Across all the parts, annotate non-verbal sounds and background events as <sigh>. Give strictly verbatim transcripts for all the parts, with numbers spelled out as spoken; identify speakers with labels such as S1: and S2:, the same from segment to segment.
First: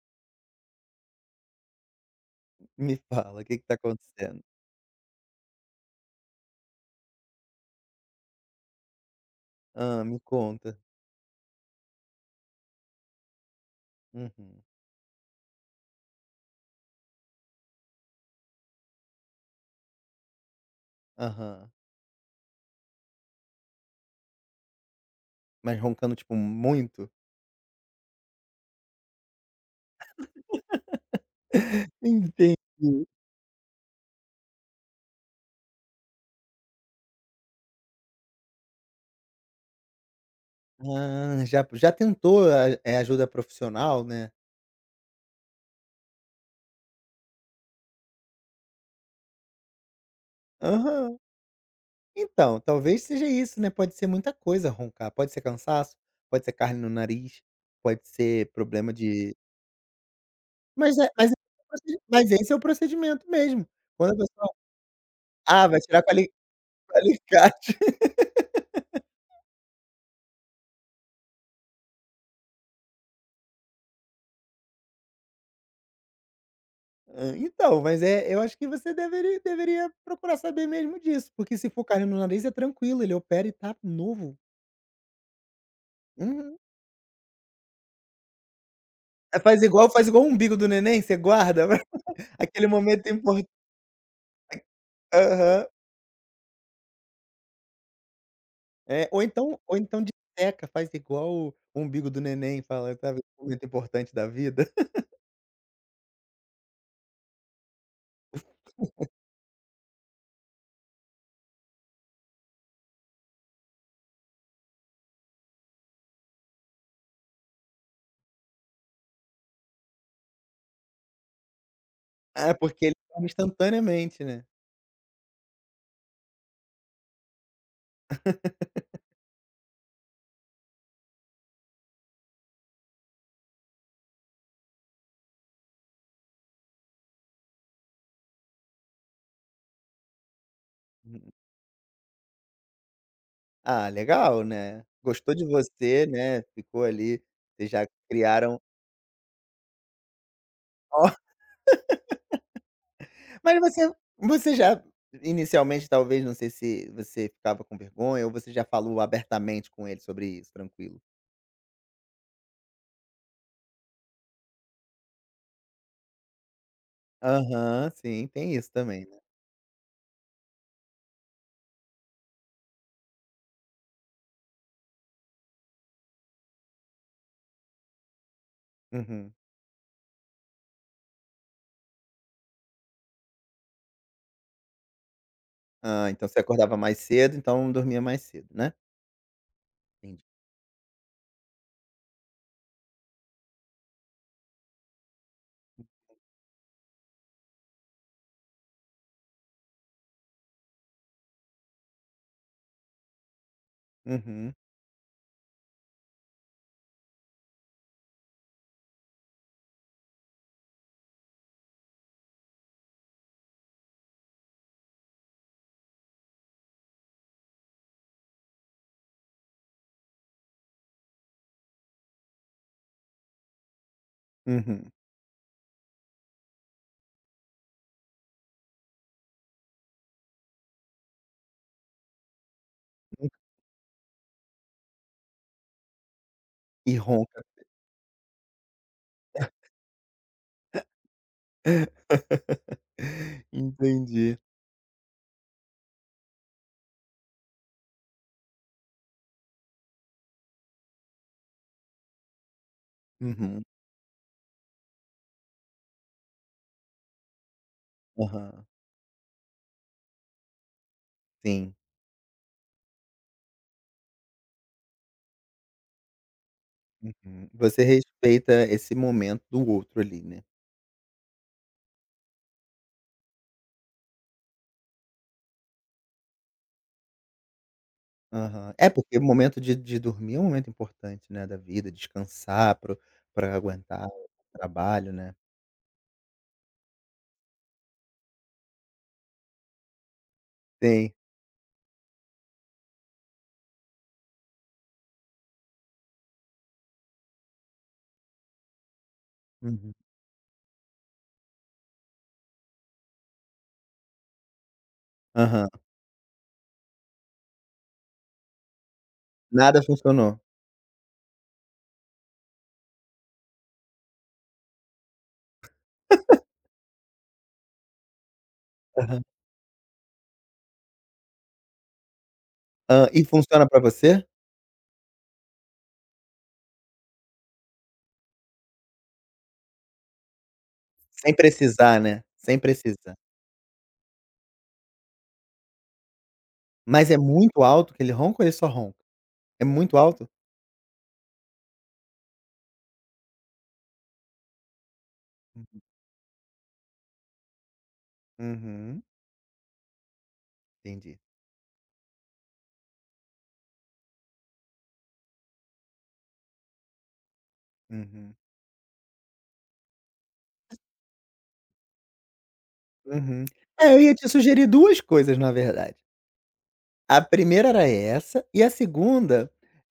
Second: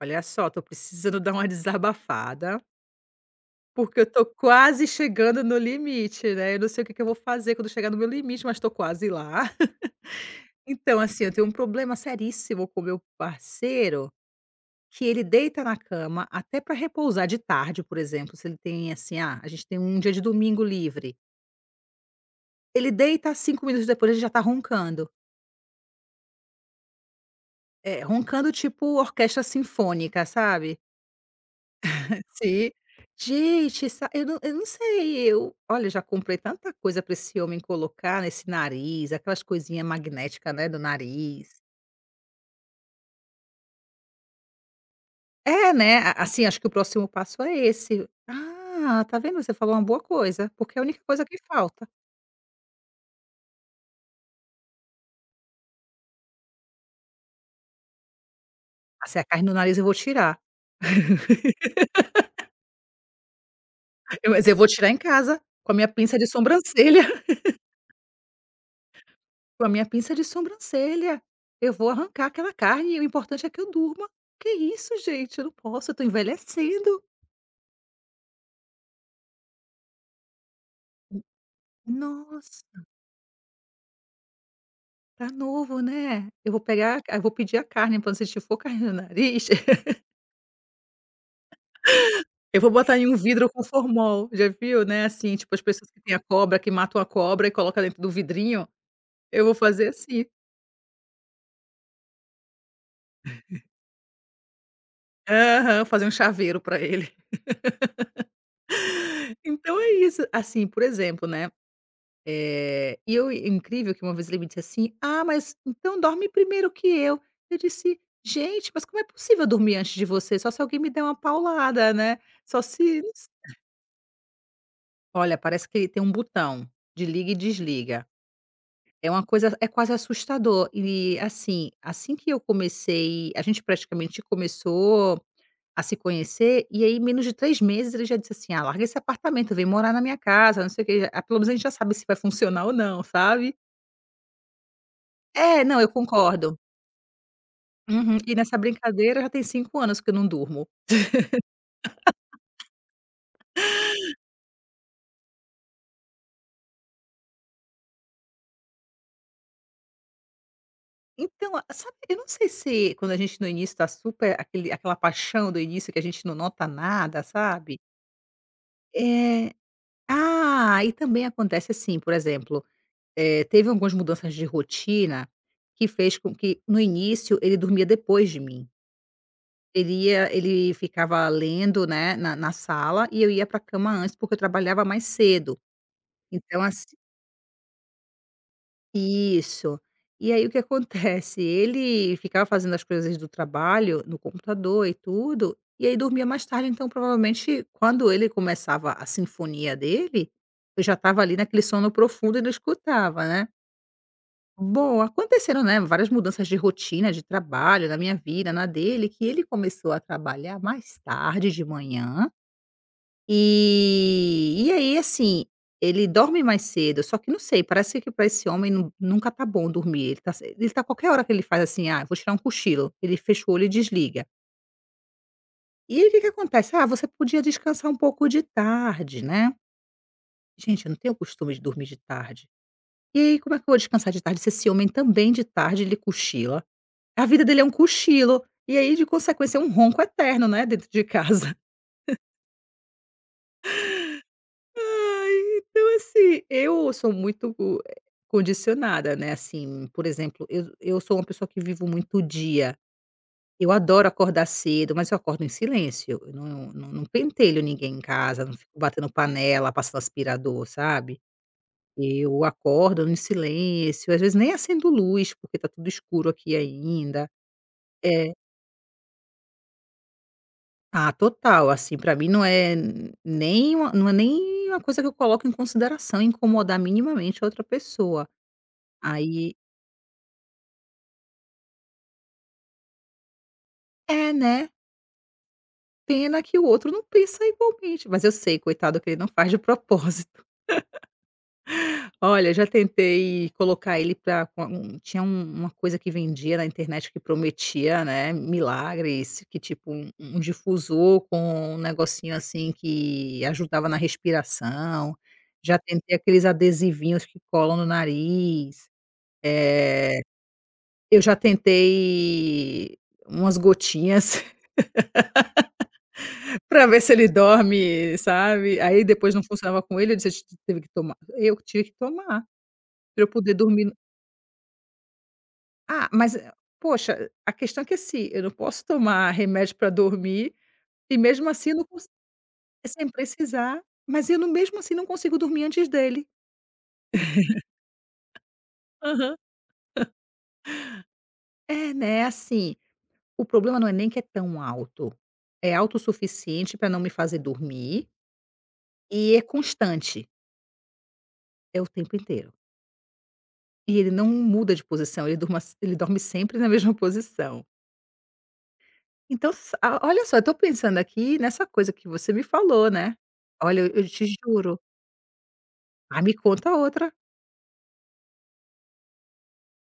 S1: Olha só, tô precisando dar uma desabafada,
S2: Me fala, o que que tá
S1: porque eu tô
S2: acontecendo?
S1: quase chegando no limite, né. Eu não sei o que que eu vou fazer quando chegar no meu limite, mas tô quase lá. <laughs>
S2: Ah, me conta.
S1: Então, assim, eu tenho um problema seríssimo com o meu parceiro,
S2: Uhum.
S1: que ele deita na cama até pra repousar de tarde, por exemplo, se ele tem, assim, ah, a gente tem um dia de domingo livre.
S2: Aham.
S1: Ele deita, cinco minutos depois ele já tá roncando.
S2: Mas roncando, tipo, muito?
S1: É, roncando tipo orquestra sinfônica, sabe?
S2: Entendi.
S1: Sim. Gente, essa eu não eu não sei, eu olha, já comprei tanta coisa para esse homem colocar nesse nariz, aquelas coisinhas magnética, né, do
S2: Ah,
S1: nariz.
S2: já já tentou a eh, ajuda profissional, né.
S1: É, né, a assim, acho que o próximo passo é esse. Ah, tá vendo, você falou uma boa coisa, porque é a única
S2: Aham.
S1: coisa que falta.
S2: Então, talvez seja isso, né, pode ser muita coisa roncar, pode ser cansaço, pode ser carne no nariz, pode ser problema
S1: Ah, se é a
S2: de
S1: carne no nariz eu vou tirar.
S2: mas é mas é o
S1: <laughs>
S2: procedi- Mas esse é o procedimento mesmo. Quando a
S1: Eu mas
S2: pessoa
S1: eu vou tirar em casa,
S2: ah,
S1: com a
S2: Vai
S1: minha
S2: tirar com
S1: pinça de
S2: ali com <laughs>
S1: sobrancelha,
S2: alicate.
S1: <laughs> com a minha pinça de sobrancelha. Eu vou arrancar aquela carne e o importante é que eu durma. Que isso gente, eu não posso, eu tô envelhecendo.
S2: Hã, então, mas é Eu acho que você deveria deveria procurar saber mesmo disso, porque se for carne no nariz é
S1: Nossa,
S2: tranquilo, ele opera e tá novo.
S1: tá novo, né. Eu
S2: Uhum.
S1: vou pegar a ca eu vou pedir a carne para você se for carne no
S2: É,
S1: nariz,
S2: faz igual
S1: <laughs>
S2: faz igual o umbigo do neném, você guarda, <laughs>
S1: eu
S2: aquele
S1: vou botar em
S2: momento
S1: um
S2: importante
S1: vidro com formol, já viu, né, assim, tipo as pessoas que têm a cobra, que matam a cobra e colocam dentro do vidrinho,
S2: ou
S1: eu vou
S2: então ou
S1: fazer
S2: então
S1: assim.
S2: disseca, faz igual o umbigo do neném, fala, sabe, "Esse momento importante da vida." <laughs>
S1: Aham, fazer um chaveiro para ele. <laughs> Então é isso, assim, por exemplo, né, eh, e eu é incrível que uma vez ele me disse assim: "Ah, mas então dorme primeiro que eu". Eu disse: "Gente, mas como é possível eu dormir antes de você? Só se alguém me der uma paulada, né,
S2: É,
S1: só
S2: porque ele
S1: se".
S2: come instantaneamente, né.
S1: Olha, parece que ele tem um botão de liga e desliga. É uma coisa É quase assustador e, assim, assim que eu comecei a gente praticamente começou a se conhecer, e aí em menos de três meses ele já disse assim: "Ah, larga esse apartamento, vem morar na minha casa, não sei o quê". Ah,
S2: Uhum.
S1: pelo menos a gente já sabe se vai funcionar ou não, sabe.
S2: Ah, legal, né. Gostou de
S1: É, não, eu
S2: você, né,
S1: concordo.
S2: ficou ali, vocês já
S1: Uhum. E nessa
S2: criaram.
S1: brincadeira já tem cinco anos que eu não durmo.
S2: Mas você você já inicialmente, talvez, não sei se você ficava com vergonha ou você já falou abertamente com ele sobre isso, tranquilo?
S1: Então, a- sabe, eu não sei se quando a gente no início tá super aquele aquela paixão do início que a gente não nota nada, sabe.
S2: Aham, sim, tem isso também, né.
S1: É. Ah, e também acontece assim, por exemplo, eh, teve algumas mudanças de rotina que fez com que, no início, ele dormia depois de mim.
S2: Uhum.
S1: Ele ia ele ficava lendo, né, na na sala, e eu ia para a cama antes, porque eu trabalhava mais cedo.
S2: Ah, então você
S1: Então,
S2: acordava
S1: assim.
S2: mais cedo, então dormia mais cedo, né?
S1: Isso.
S2: Entendi.
S1: E aí o que acontece, ele ficava fazendo as coisas do trabalho no computador e tudo, e aí dormia mais tarde, então provavelmente quando ele começava a sinfonia dele, eu já estava ali naquele sono profundo e não escutava, né.
S2: Uhum.
S1: Bom, aconteceram, né, várias mudanças de rotina, de trabalho, na minha vida, na dele, que ele começou a trabalhar mais tarde de manhã, e e aí, assim, ele dorme mais cedo, só que não sei, parece que para esse homem nu nunca tá bom dormir. Ele tá se ele tá qualquer hora que ele faz assim: "Ah, vou tirar um cochilo", ele fecha o olho e desliga.
S2: Uhum,
S1: E aí, o que que acontece? "Ah, você podia descansar um pouco de tarde, né". Gente, eu não tenho costume de dormir de tarde. E
S2: uhum.
S1: aí, como é que eu vou descansar de tarde se esse homem também de tarde ele cochila?
S2: E
S1: A
S2: ronca.
S1: vida dele é um cochilo, e aí, de consequência, é um ronco eterno, né, dentro de casa.
S2: <laughs> Entendi.
S1: Ai, então assim, eu sou muito eh, condicionada, né, assim, por exemplo, eu eu sou uma pessoa que vivo muito o dia.
S2: Uhum,
S1: Eu adoro acordar cedo, mas eu acordo em silêncio, eu não não não pentelho ninguém em casa, não
S2: aham,
S1: fico batendo panela, passando aspirador, sabe.
S2: sim.
S1: Eu acordo em silêncio, às vezes nem acendo luz, porque tá tudo escuro aqui ainda.
S2: Uhum. Você
S1: É.
S2: respeita esse momento do outro ali, né.
S1: Ah, total, assim, pra mim não é n- nem uma não é nem uma coisa que eu coloco em consideração incomodar minimamente a outra pessoa.
S2: Aham. É, porque o
S1: Aí
S2: momento de de dormir é um momento importante, né, da vida, descansar pro pra aguentar o
S1: é, né,
S2: trabalho, né.
S1: pena que o outro não pensa igualmente, mas eu sei, coitado, que ele não faz de propósito.
S2: Sim.
S1: <laughs> Olha, já tentei colocar ele pra com um tinha um uma coisa que vendia na internet que prometia, né, milagres, que tipo
S2: Uhum.
S1: um um difusor com um negocinho, assim, que ajudava na respiração,
S2: Aham.
S1: já tentei aqueles adesivinhos que colam no nariz,
S2: Nada
S1: eh,
S2: funcionou.
S1: eu já tentei umas gotinhas. Pra ver se ele dorme, sabe. Aí
S2: Aham.
S1: depois não funcionava com ele, eu disse: "A gente teve que tomar", eu tive que tomar,
S2: Hã,
S1: pra
S2: e
S1: eu poder
S2: funciona pra
S1: dormir no
S2: você?
S1: ah, mas, poxa, a questão é que assim, eu não posso tomar remédio pra dormir e
S2: Sem
S1: mesmo assim eu não
S2: precisar,
S1: consi
S2: né, sem
S1: sem
S2: precisar.
S1: precisar, mas eu não mesmo assim não consigo dormir antes dele.
S2: Mas é muito alto que ele ronca ou ele só ronca?
S1: Aham.
S2: É muito alto?
S1: É, né, assim, o problema não é nem que é tão alto, é alto o suficiente pra não me fazer dormir
S2: Uhum,
S1: e é constante,
S2: entendi.
S1: é o tempo inteiro. E ele não muda de posição, ele durma ele dorme sempre na mesma posição.
S2: Uhum,
S1: Então sa a olha só, eu tô pensando aqui nessa coisa que você me falou, né.
S2: uhum.
S1: Olha, eu
S2: É, eu
S1: eu
S2: ia
S1: te
S2: te sugerir
S1: juro.
S2: duas coisas, na verdade.
S1: Ah, me conta outra.
S2: A primeira era essa, e a segunda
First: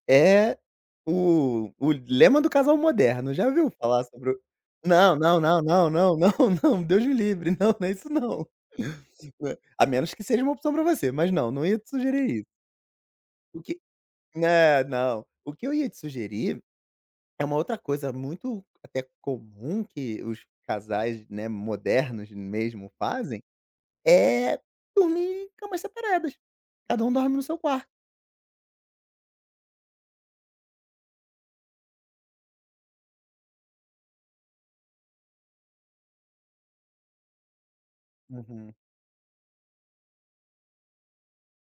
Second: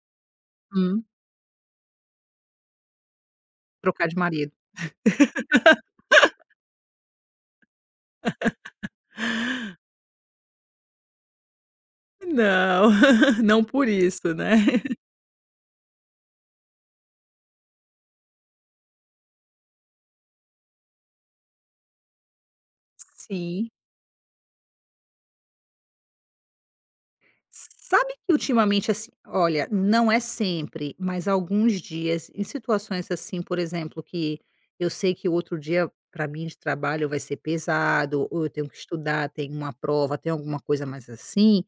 S2: é
S1: Hum,
S2: o o lema do casal moderno. Já ouviu falar
S1: trocar de
S2: sobre o
S1: marido.
S2: não, não, não, não, não, não, <laughs> não, Deus me livre, não, não é isso não. <laughs> A menos que seja uma opção para você, mas não, não ia te sugerir isso.
S1: Não, <laughs>
S2: O
S1: não
S2: que
S1: por isso, né.
S2: né, não. O que eu ia te sugerir é uma outra coisa muito até comum que os casais, né, modernos mesmo fazem,
S1: Sim.
S2: é dormir em camas separadas. Cada um dorme no seu quarto.
S1: Sabe que ultimamente, assim, olha, não é sempre, mas alguns dias, em situações assim, por exemplo, que eu sei que o outro dia para mim de trabalho vai ser pesado, ou eu tenho
S2: Uhum.
S1: que estudar, tem uma prova, tem alguma coisa mais assim,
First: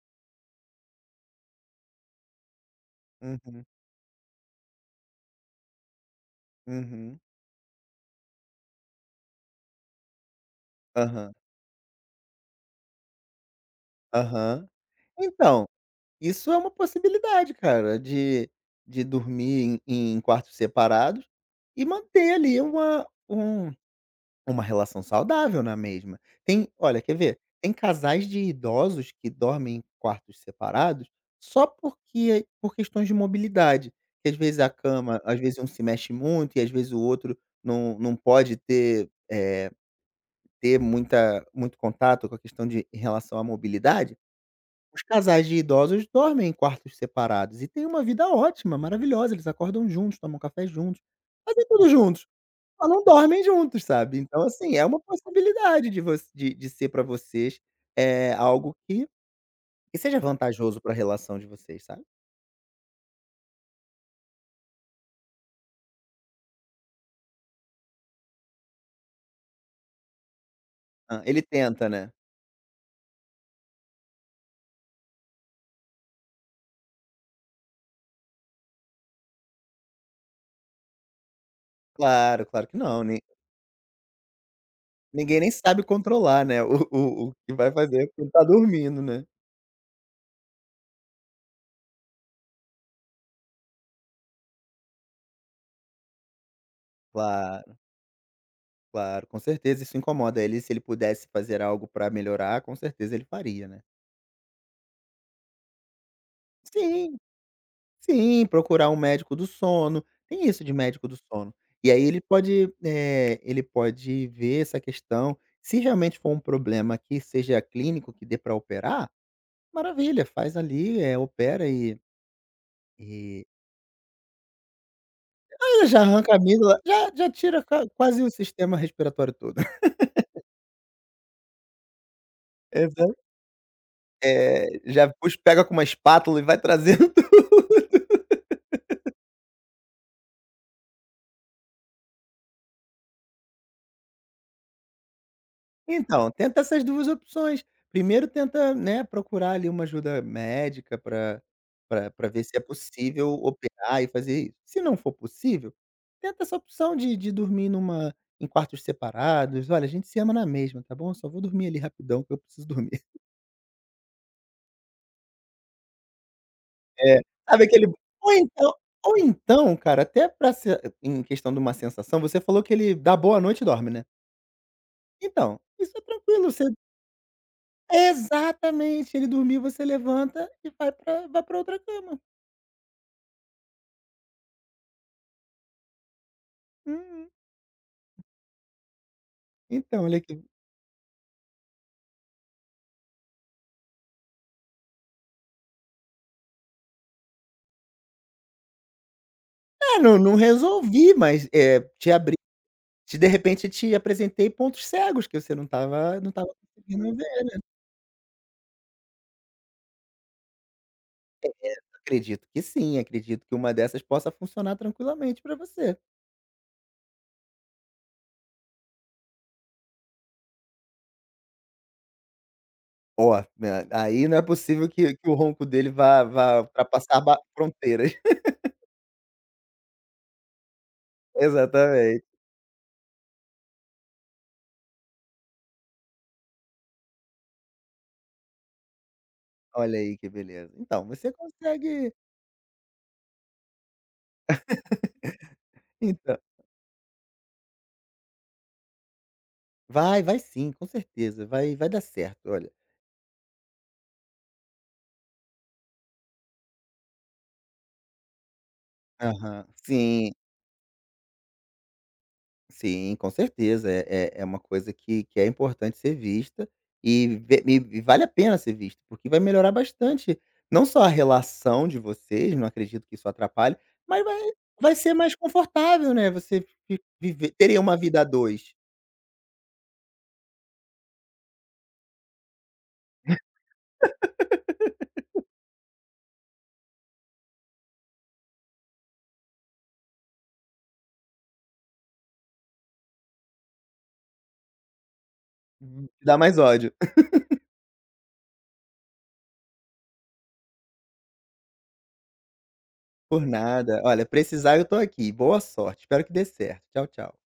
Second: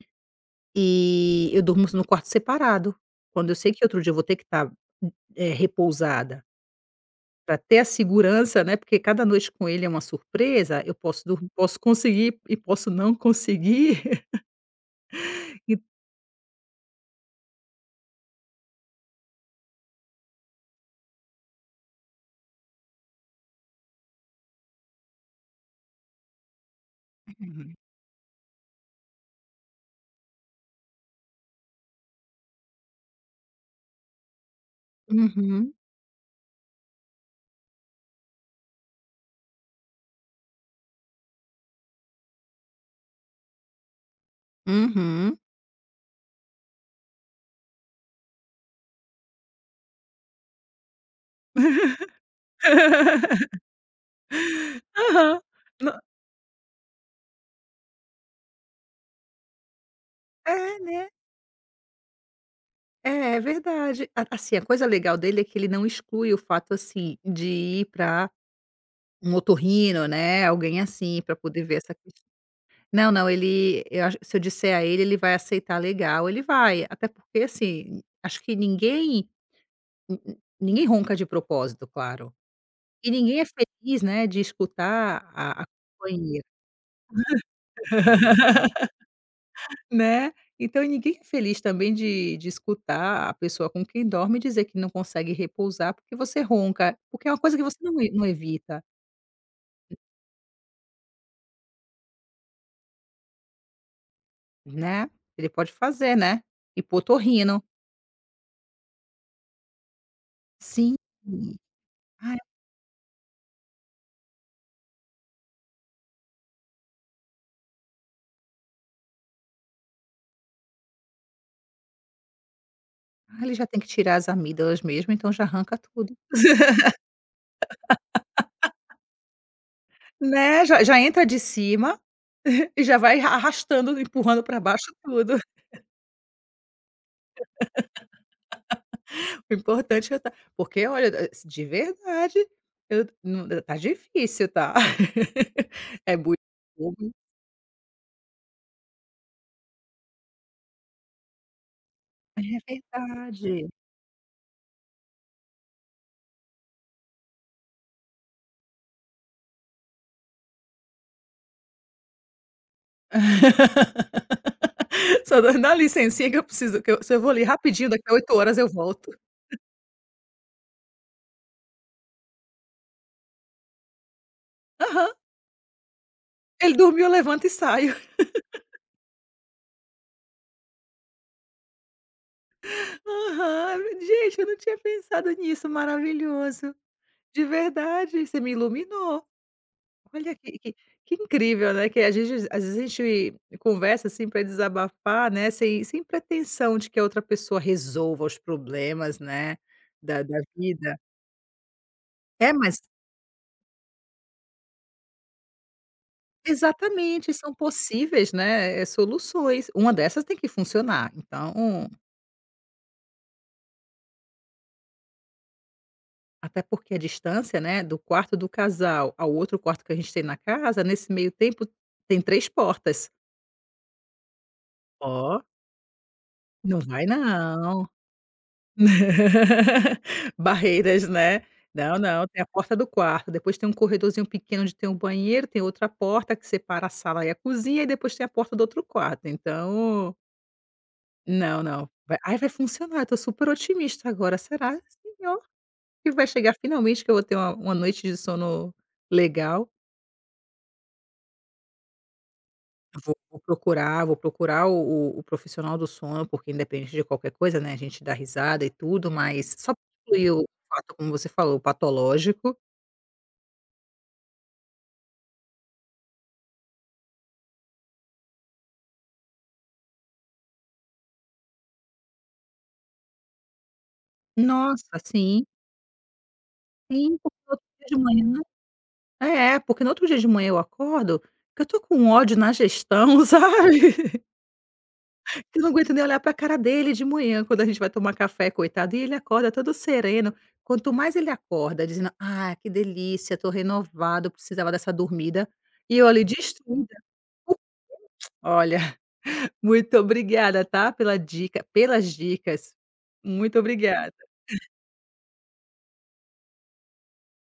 S1: e eu durmo no quarto separado. Quando eu
S2: Uhum,
S1: sei que outro dia eu vou ter que estar repousada
S2: uhum.
S1: para ter a segurança, né? Porque cada noite com ele é uma surpresa. Eu posso
S2: Aham,
S1: dur- posso conseguir e posso não conseguir.
S2: aham. Então,
S1: <laughs> E-
S2: isso é uma possibilidade, cara, de de dormir em em quartos separados e manter ali uma um uma relação saudável na mesma. Tem olha, quer ver? Tem
S1: Uhum.
S2: casais de idosos que dormem em quartos separados só porque por questões de mobilidade, que às vezes a cama às vezes um
S1: Uhum,
S2: se mexe muito e às vezes o outro não não pode ter, eh Ter muita muito contato com a questão de em relação à mobilidade, os
S1: uhum.
S2: casais de idosos dormem em quartos separados e têm uma vida ótima, maravilhosa, eles acordam juntos, tomam café juntos, fazem tudo juntos, só não dormem juntos, sabe. Então, assim, é uma
S1: Aham.
S2: possibilidade
S1: Não
S2: de voc de de ser para vocês, é algo que que seja vantajoso
S1: é,
S2: para a
S1: né.
S2: relação de vocês, sabe.
S1: É, é verdade. A Assim, a coisa legal dele é que ele não exclui o fato, assim, de ir para um otorrino, né, alguém
S2: Hã,
S1: assim, para
S2: ele
S1: poder ver
S2: tenta,
S1: essa
S2: né.
S1: ques Não, não, ele eu acho se eu disser a ele, ele vai aceitar legal, ele vai. Até porque, assim, acho que ninguém ni ni ninguém ronca de propósito, claro.
S2: Claro, claro que não,
S1: E
S2: ni
S1: ninguém é feliz, né, de escutar
S2: ninguém nem
S1: a a
S2: sabe
S1: companhia.
S2: controlar, né, o o o que vai fazer quando tá dormindo, né.
S1: Né. Então, e ninguém é feliz também de de escutar a pessoa com quem dorme dizer que não consegue repousar porque você ronca, porque é uma coisa que
S2: Claro.
S1: você não e não evita,
S2: Claro, com certeza isso incomoda ele, se ele pudesse fazer algo para melhorar, com certeza ele faria, né.
S1: né. Ele pode fazer, né.
S2: Sim,
S1: Hipotorrino.
S2: sim, procurar um médico do sono, tem isso de
S1: Sim.
S2: médico do sono. E aí ele
S1: Ai,
S2: pode, eh, ele pode ver essa questão, se realmente for um problema que seja clínico, que dê para operar, maravilha, faz ali, eh, opera e e
S1: ele já tem que tirar as amígdalas mesmo, então já arranca
S2: mas já
S1: tudo.
S2: arranca a amígdala,
S1: <laughs>
S2: já já tira qua quase o sistema respiratório todo. <laughs>
S1: Né, já já entra de cima e já
S2: Exato.
S1: vai arrastando, empurrando para
S2: Eh,
S1: baixo
S2: já pus
S1: tudo.
S2: Pega com uma espátula e vai trazendo.
S1: O importante é eu tá porque olha, eh, de verdade, eu não tá difícil, tá. <laughs> É
S2: Então,
S1: muito
S2: tenta essas duas
S1: bobo,
S2: opções. Primeiro tenta, né, procurar ali uma ajuda médica para pra ver
S1: mas
S2: se é
S1: é
S2: possível
S1: verdade.
S2: operar e fazer isso. Se não for possível, tenta essa opção de de dormir numa em quartos separados. "Olha, a gente se ama na mesma, tá bom? Eu só vou dormir ali rapidão que eu preciso dormir". <laughs>
S1: <laughs> Só dá dá licencinha que eu preciso, que eu se
S2: É,
S1: eu vou ali
S2: sabe aquele
S1: rapidinho, daqui a
S2: ou
S1: oito horas eu
S2: então
S1: volto.
S2: ou então, cara, até para em questão de uma sensação, você falou que ele dá boa noite e dorme, né.
S1: Aham.
S2: Então, isso é tranquilo. Você
S1: Ele dormiu, eu levanto e saio.
S2: exatamente, ele dormiu, você levanta e vai pra vai pra outra cama.
S1: <laughs> Aham. Gente, eu não tinha pensado nisso, maravilhoso.
S2: Uhum.
S1: De verdade, você me iluminou.
S2: Então, olha
S1: Olha
S2: que
S1: que que que incrível, né, que a gente às vezes a gente conversa, assim, para desabafar, né, sem sem pretensão de que a outra pessoa resolva os problemas, né,
S2: é, não
S1: da
S2: não
S1: da vida.
S2: resolvi, mas, é te abri
S1: É, mas
S2: te de repente te apresentei pontos cegos que você não estava não tava conseguindo
S1: exatamente, são
S2: ver.
S1: possíveis, né, eh, soluções. Uma dessas tem que funcionar, então
S2: Acredito que sim, acredito que uma dessas possa funcionar tranquilamente para você.
S1: até porque a distância, né, do quarto do casal ao outro quarto que a gente tem na casa, nesse meio tempo, tem três portas.
S2: Ó, né, aí não é possível que que o
S1: Ó,
S2: ronco dele vá vá
S1: não vai
S2: ultrapassar ba
S1: não.
S2: fronteiras.
S1: <laughs> Barreiras,
S2: <laughs>
S1: né. Não,
S2: Exatamente.
S1: não, tem a porta do quarto, depois tem um corredorzinho pequeno onde tem um banheiro, tem outra porta que separa a sala e a cozinha, e depois tem a porta do outro quarto,
S2: Olha
S1: então
S2: aí que beleza. Então, você
S1: não, não,
S2: consegue
S1: vai ai, vai funcionar, eu tô super otimista agora, será, senhor, que vai
S2: então
S1: chegar finalmente que eu vou ter uma uma noite de sono legal.
S2: vai, vai sim, com certeza, vai vai dar certo, olha.
S1: Vou vou procurar vou procurar o o o profissional do sono, porque independente de qualquer coisa, né, a gente dá risada e tudo, mas
S2: Aham.
S1: só pra incluir
S2: Sim,
S1: o fato, como você falou, patológico.
S2: sim, com certeza. É é é uma coisa que que é importante ser vista e ve e e vale a pena ser vista, porque vai melhorar bastante, não só a relação de vocês, não acredito que isso atrapalhe, mas vai vai
S1: Nossa,
S2: ser mais
S1: sim,
S2: confortável, né, você vi
S1: sim, porque
S2: viver
S1: no outro
S2: teria
S1: dia
S2: uma
S1: de
S2: vida a
S1: manhã
S2: dois.
S1: é, porque no outro dia de manhã eu acordo, que eu tô com um ódio na gestão, <laughs> sabe, que eu não aguento nem olhar pra cara dele de manhã quando a gente vai tomar café, coitado, e ele acorda todo sereno. Quanto mais ele acorda dizendo: "Ah, que delícia, tô renovado, precisava dessa dormida", e eu ali
S2: Dá mais ódio.
S1: destruída. Olha, <laughs> muito obrigada, tá, pela dica pelas dicas.
S2: <laughs> Por
S1: Muito
S2: nada. Olha,
S1: obrigada.
S2: precisar eu tô aqui. Boa sorte, espero que dê certo. Tchau, tchau.